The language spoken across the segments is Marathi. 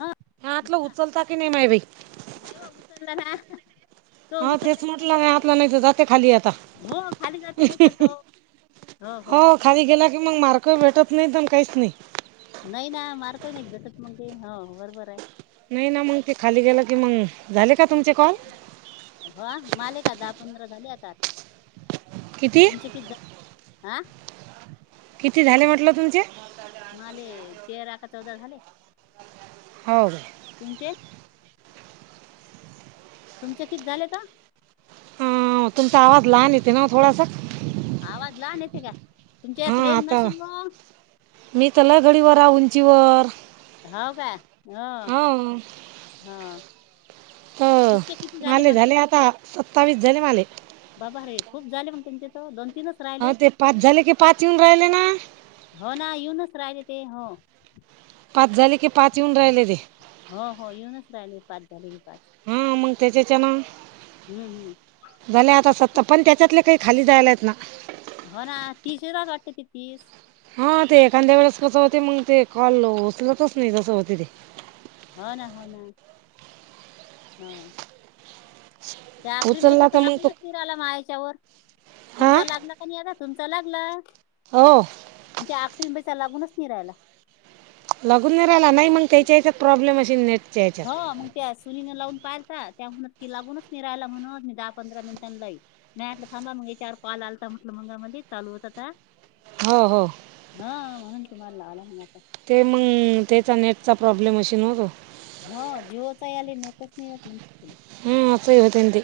हा ह्यातलं बोला उचलता की नाही माय बाई. नाही ओ उचलला ना. तो हा तेच उचलला का म्हटलं नाही काय हातला वगैरे नाही तर जाते खाली आता हो खाली जातं नाही तर तो हा हा. हो खाली गेला की मंग मार्क भेटत नाही पण काहीच नाही. नाही ना मार्क नाहीत भेटत मग ते हा बरोबर आहे. नाही ना मंग ते खाली गेलं की मंग झाले का तुमचे कॉल? हा माले का दहा पंधरा झाले आता किती तुमचे कित हां. किती झाले म्हटलं तुमचे? माले तेरा का चौदा झाले. हो गाय. तुमचे तुमच्या कित झालंय का? हां तुमचा आवाज लहान येते ना थोडसा. आवाज लहान येते का हा तुमच्यात रेन आता नशील गं. मी त्याला घडीवरा उंचीवर हाव का अं हा हा. त माले झाले आता सत्तावीस झाले माले. बाबा रे खूप झाले मंग तुमचे तर दोन तीनच अहो राहिले ते पाच झाले की पाच येऊन राहिले ना. हो ना येऊनच राहिले ते हां पाच झाले की पाच येऊन राहिलेले. हो हो येऊनच राहिले पास झाले की पाच. हा मंग त्याच्याच्या ना. हम्म हम्म. झाले आता स्वतः पण त्याच्यातले काही खाली जायलात ना. हो ना तिशेरा काटते ते तीस. हा ते एखाद्या वेळेस कसं होते, मग ते कॉल ऊचलतच नाही असं होतंय ते. हो ना हो ना हां. त्या आख्रीम बेच उचलला तर मग तो लागूनच नये. झाला माया हेच्यावर. हां तुमचा लागला का नाही आता तुमच लागला. ओ आणि ते आखरीन पैसा लागूनच नाही राहिला. लागून नाही राहिला. नाही मग त्याच्या हेच्यात प्रॉब्लेम असेल नेट हां मंग त्या सुनीने लावून पालता त्या म्हणत की लागूनच नाही राहायला म्हणत मी दहा पंधरा मिनिटां लाईन. मी म्हटलं थांबा मंग हे चार कॉल आलता म्हटलं मगा अमाली चालू होतं त्या. हो हो. हा म्हणून तुम्हाला लावला मी आता. ते मंग त्याचा नेटचा प्रॉब्लेम अशी नव्हतो. हा जीवच आय आले नेटच नाही राहत मंग. हा असं होतंय ना ते.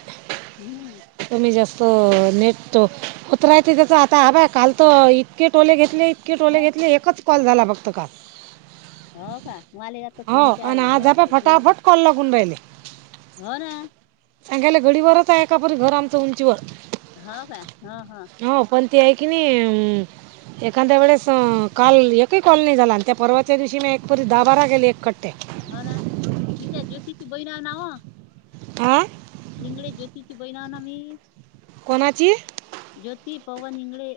हम्म कमी जास्त नेट तो कुत्रा आहे तिथे चावता हा बघ काल तर इतके टोले घेतले इतके टोले हो घेतले एकच कॉल झाला फक्त काल. हो का माले आता हो तीन चार आणि झाले आज हा बाय फटाफट [unintelligible] कॉल लागून राहिले हो ना. सांगायला घडीवरच आहे का परी घर आमचं उंचीवर. होय काय? हो हो. हो पण ते आहे क नी उम्म एखांद्या वेळेस काल एकही कॉल नाही झाला आणि त्या परवाच्या दिवशी मी एक परी दहा बारा गेले एक कट ते. हो ना मी त्या ज्योतीची बहीणा नाव आयं निंगडे जोशीची बहीण आहे ना मी. कोणाची ज्योती पवन हिंगळे,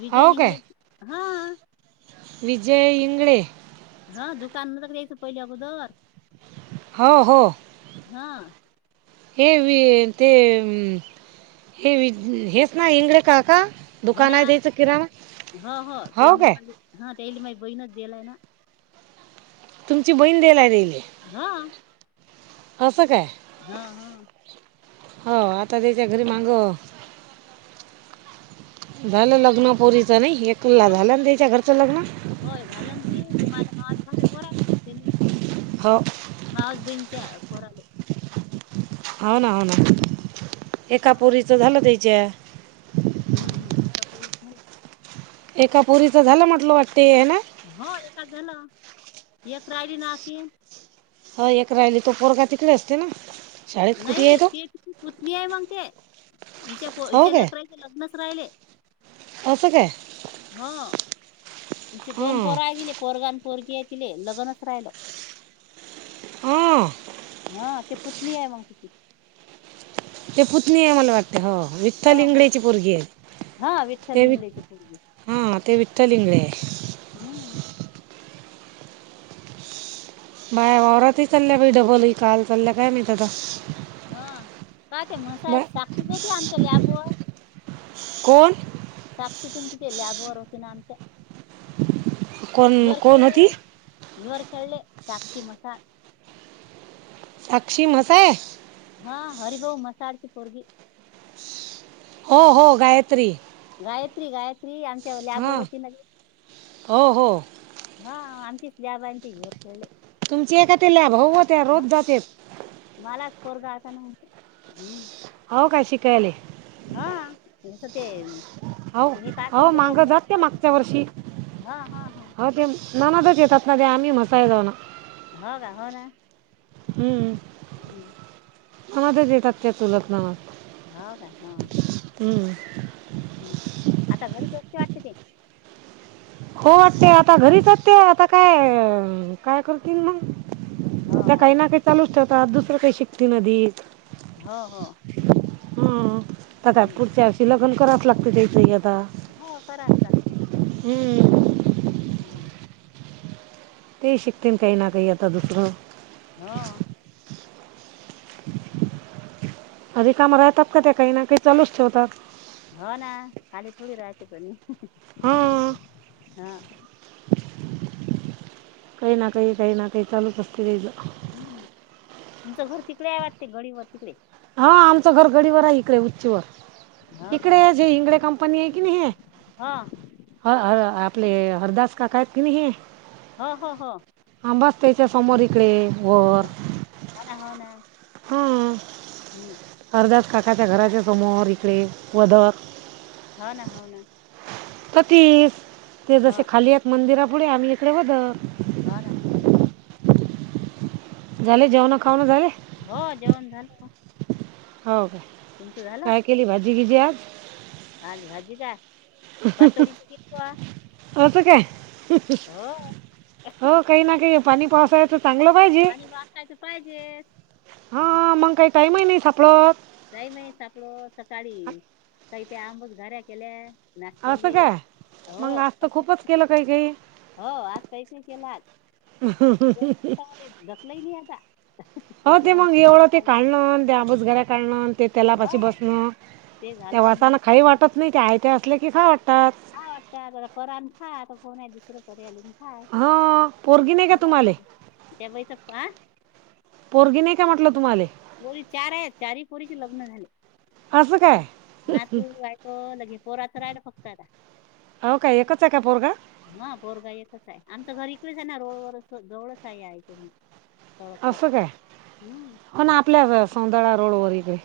विजय हो काय हिंगळेची हा. विजय इंगळे. हा दुकान तच [unintelligible] पहिली अगोदर. हो हो. हा हे वि अं ते हे वि हेच ना एंगळे काका? हो दुकान ना. आहे द्यायचं किराणा हो हो ते मग मली हं त्याली माझी बहीणच दिलाय ना. तुमची बहीण तेला दिले. हां. असा काय हा हा. हो आता त्याच्या घरी मांगव. झालं लग्न पोरीच नाही हे, एकला हो झालं ना त्याच्या घरचं लग्न. होय झालं ना ते, ते मला माझ भाषा बर हो. मावस बहीच्या पोराले. हो ना हो ना, एका हा पोरीच झालं त्याच्या. हम् हम. [unintelligible] झालं. एका पोरीचं झालं म्हटलं वाटते ना. हो एखादं झालं, एक राहिली ना आणखीन. हो एक राहिली, तो पोरगा तिकडे असते ना. शाळेत कुठे आहे नाही तो ते तिची पुतनी आहे मग ते, हिच्या प हो हिच्या काय लेकराचे लग्नच राहिले. असं काय. हां.. हिचे दोन हां पोरा आहे गेले, पोरगा आणि पोरगी आहे तिले लग्नच राहिल. आं. हां. तेची पुत्नी आहे मग तिची. ते पुत्नी आहे मला वाटते हो, विठ्ठल हा ल हा इिंँआोऐऐगलीची परगी आहेत हा विठ्ठल ते वि् इंगळेची पोरगी हां.. ते विठ्ठल इंगळे ये. हम. बाय वावरातही चालल्या बाय, डबल काल चालल्या काय मी आता. हा काय ते म्हसाय बा साक्षी जाती आमच्याला लॅबवर. कोण. साक्षी तून तिथे लॅबवर, होती ना आमच्या. कोण वर कोण खेळले होती वर खेळले साक्षी मसा. साक्षी म्हैस ये. हां.. हरी भाऊ मसाळची पोरगी. हो हो गायत्री. ‌ गायत्री गायत्री आमच्या लॅबवर हां होती ना ती. हो हो हां.. आमची स्लॅब अं वर करले. तुमची ए का ते लॅब होऊ हो, त्याला रोज जाते. मलाच पोरगा आता नव्हतं हम्म. हो का शिकाले. हां.. तसं ते. हौ. हौ.. हे काढते ना अह तो मागं ब्लड जात ते, काढ मागच्या वर्षी हा हा हा अ ते रानतच येतात ना त्या, आम्ही मसाय दाना. ह का, हो ना. हम्म. हम्म. होवू दे की मगं [unintelligible] हं का हं. हम. हम्म. आता घरीच अस्ते वाटते ते. हो वाटते आता घरीचते आता, काय काय करतील मग. हो त्या हो काही ना काही चालूच ठेवतात, दुसरं काही शिकते [unintelligible] हो हो. हं.. त्या हम्म. पुढच्या अशी लग्नं कराच लागते, त्यासनी आता. हो, करावच लागते. हम्म. हम्म. ते शिकतेन काही ना, काही आता दुसरं. ह.. अधिक काम राहतात का त्या, काही ना काही चालूच ठेवतात. हो ना खाली थोडी राहाते तनी हां हा. काही ना काही, काही ना काही चालूच असते त्याचं. उम्म तुमचं घर तिकडे आहे वाटते गडी वर तिकडे. हा आमचा गडीवर आहे इकडे उचीवर. हो का इकडे जे इंगळे कंपनी आहे की नाही हे हो ह अ आपले हरदास काका आहेत की नाही हे हा हा हा. हा बस त्याच्या समोर इकडे वर. हो ना हो ना हा हम्म. हरदास काकाच्या घराच्या समोर इकडे वदर. हा ना हाव ना. तथीच ते हो जसे खाली आहेत मंदिरा पुुढे आम्ही इकडे वदं. हा ना झाले जेवणं खावनं झाले? हो जेवण झालं. हाव काय? तुमचं झालं? काय केली भाजी गिजी आज आज भाजी का असं काय हो हो काही न काही हे पाणी पावसाळ्याचंच चांगलं पाहिजे पाणी वाचायचं पाहिजे हा आ मंग काय टाईम ही नई सापडत. टाइम ही सापडत सकाळी काही त्या आंबचघाऱ्या केल्या. असं नाश्त्याले काय मग हो आज तर खूपच केलं काही काही हो आज काहीच नाही केलं आज. ह चालेल ढकलय नाही आता. हो ते जेवण मंग सकाळी एवढं ते खाल्लं काढलन दे आबोज घरा काढलन ते हो तेलापाशी बसणं ते झालं आणि मग वासाना खाई वाटत नाही ते आयते असले की खाउ वाटतात. खा वाटते तर करा अन खा, कोन आहे दुसर करायले. हा पोरगी नाही का तुम्हाले? त्या बाईचा पा पोरगी नाही का म्हटलं तुम्हाले? पोरी चार आहेत चारी पोरीचे लग्न झाले असं काय नातू वाय हो लगे पोरात रायला फक्त आता. आव काय एकच आहे का पोरगा? हा पोरगा एकच आहे आमचं घर इकडेच आहे ना रोड वर जवळच आहे ह्या इथून. असं काय हो ना आपल्या र सौंदळा रोडवर इथे.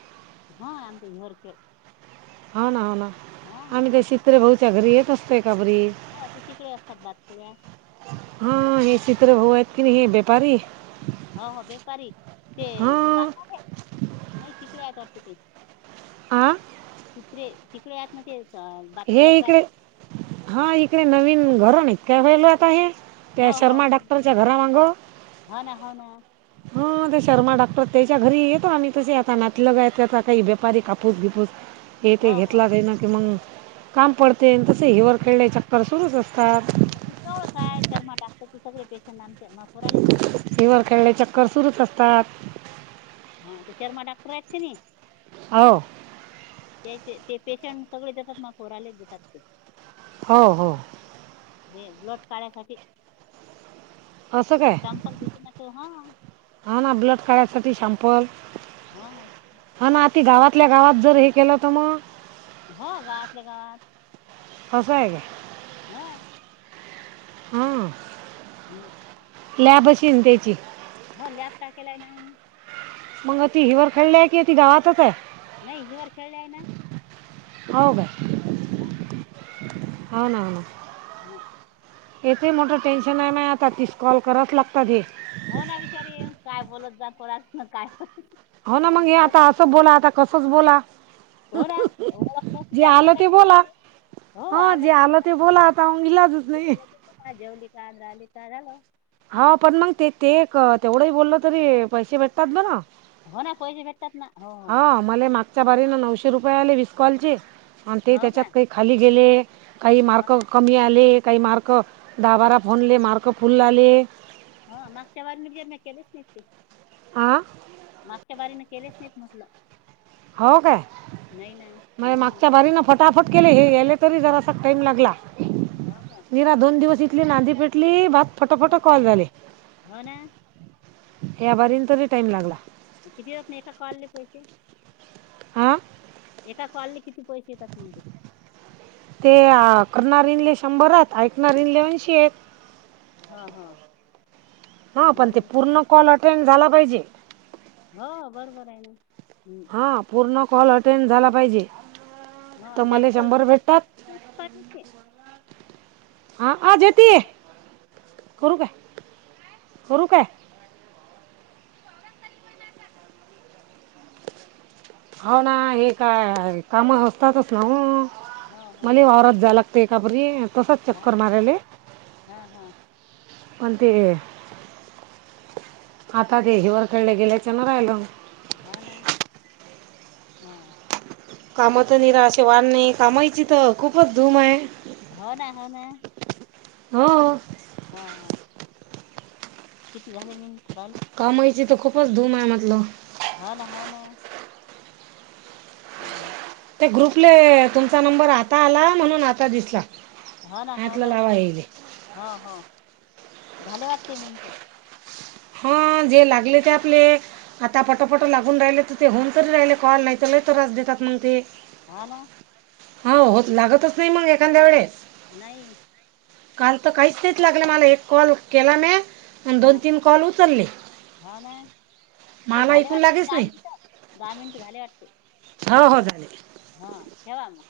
हा आमच्या हे हिवरते. हाव ना हाव ना आम्ही ते शीत्रे भाऊच्या घरी येत असतय का बरी. हो ते तिकडे असतात बातकिळ्या हा हे शीत्रे भाऊ आहेत की नाही हे व्यापारी हा हा बेपारी ते हां दुकान आहे नाही तिकडे आहेत वाटतं ते. आं तिकडे तिकडे हायतना तेचा हे इकडे हा इकडे नवीन घरून इतके व्हायलो आता हे. त्या हो हो शर्मा नाही डाक्टरच्या घरा मांगं हो ना हो ना हा ते शर्मा डाक्टर त्याच्या घरी येतो आम्ही तसे आता नातलगाय त्याचा काही व्यापारी का कापूसबीपूस हे ते हो हो घेतला त्याएन त मग काम पडते तसे हिवर खेळले चक्कर सुरूच असतात. सवळं काय शर्म टाकत, क सगळे पेशंट आमचे ना. हिवर खेळले चक्कर सुरूच असतात. हा ते शर्मा डॉक्टर आहेत की नी अओ त्या ते पेशंट सगळे देतात म फोरालेच देतात ते. हो हो. हे ब्लड काढयसाठी असं काय सांपल घेते ना तो हा. हा ना, ब्लड काढायसाठी शॅपल. हा. हो ना ती गावातल्या गावात जर हे केलं तर म हो गावातल्या गावात. असा आहे का? हा. हं हम्म. लॅब पाशीच द्यायची. होल्यात का केलाय ना आम्ही. मंग ती हिवर खेळल्या आहे की ती गावातच आहे? नाही हिवर खेळल्या आहे ना. हाव काय हाव ना हाव ना. हो. याचही मोठं टेन्शन आहे नाही आता तीस कॉल कराच लागतात हे. हो ना विचारी काय बोलत जा कोणास ना काय. हो ना मंग हे आता बोला असं बोला आता कसंच बोला. हो ना ओळख नसते जे जास्त आलो काही ते बोला. नसते हो हा जे की आलं ते, बोला आता इलाजच नाही. हा जेवली कान राअली का झालं. हा पण मंग ते ते क तेवढंही बोललं तरी पैशे भेटतात ब ना. हो ना, पैसे भेटतात ना हो.. मले ही मागच्या बारीनें नऊशे रुपये आले वीस कॉलचे आणि ते हो त्याच्यात का काही खाली गेले काही हो ना? मार्क कमी आले काही मार्क दहा बारा फोनले मार्क फुल आले. हा मागच्या वारणीत [unintelligible] केलेच नाही ते. आं मागच्या बारीने केलेच नाहीत म्हटलं. हाव काय नाही ना माय हो मागच्या बारी ना फट टाफट केले हे यायले तरी जरासा टाईम लागला. हाव काय? दोन दिवस इथली नांदी पेटली बात फटाफट हो कॉल झाले. हो ना या बारीने तरी टाइम लागला. म किती आपने एका कॉल ले पैशे? हा. एका कॉलले किती पैशे येतात म्हणजे. ते आ करणारीनले शंभरात ऐकणार इनले ऐंशी आहे. हा हा. हो पण ते पूर्ण कॉल अटेंड झाला पाहिजे. हो बरोबर आहे ना. हा पूर्ण कॉल अटेंड झाला पाहिजे. हो त आणि मले जास्त शंभर भेटतात. जास्त काय नसते हा आ जतीय करू काय करू काय. हाव ना हे काय कामं असतातच ना हो हो हो मले ही वावरात जाय लाग ते खापरी तसच चक्कर हो का मारले. हा हा पण ते आता ते हीवर खेळले गेल्याचे ना राहिलं. हा ना हा. कामात निराे वाढ नाही कामायची तर खूपच धूम आहे. हो ना हो ना. हो. हा, हा. किती झाले मिनट झाले? कमाईची तर खूपच धूम आहे म हो ना हो ना. ह. ते ग्रुपले तुमचा नंबर आता आला म्हणून आता दिसला. हो ना हो हातला ना लावा येईल हो हो झाले वाटते मिनटो. हो जे लागले ते आपले. आता पटोपट लागून राहिले तर ते होन कररी राहिले कॉल नाही तर ल त्रच देतात मग ते हो ना हो होत लागतच नाही मंग एखाद्या वेळे. नाही. काल तर काहीच तेच लागलं मला एक कॉल केला ने. आणि दोन ह तीन कॉल उचलले हो ना हे मला झाले ऐकून वाटते लागेच दहा नाही. मिनिट दहा मिनट झाले वाटते. हो हो झाले. हा टेवा म.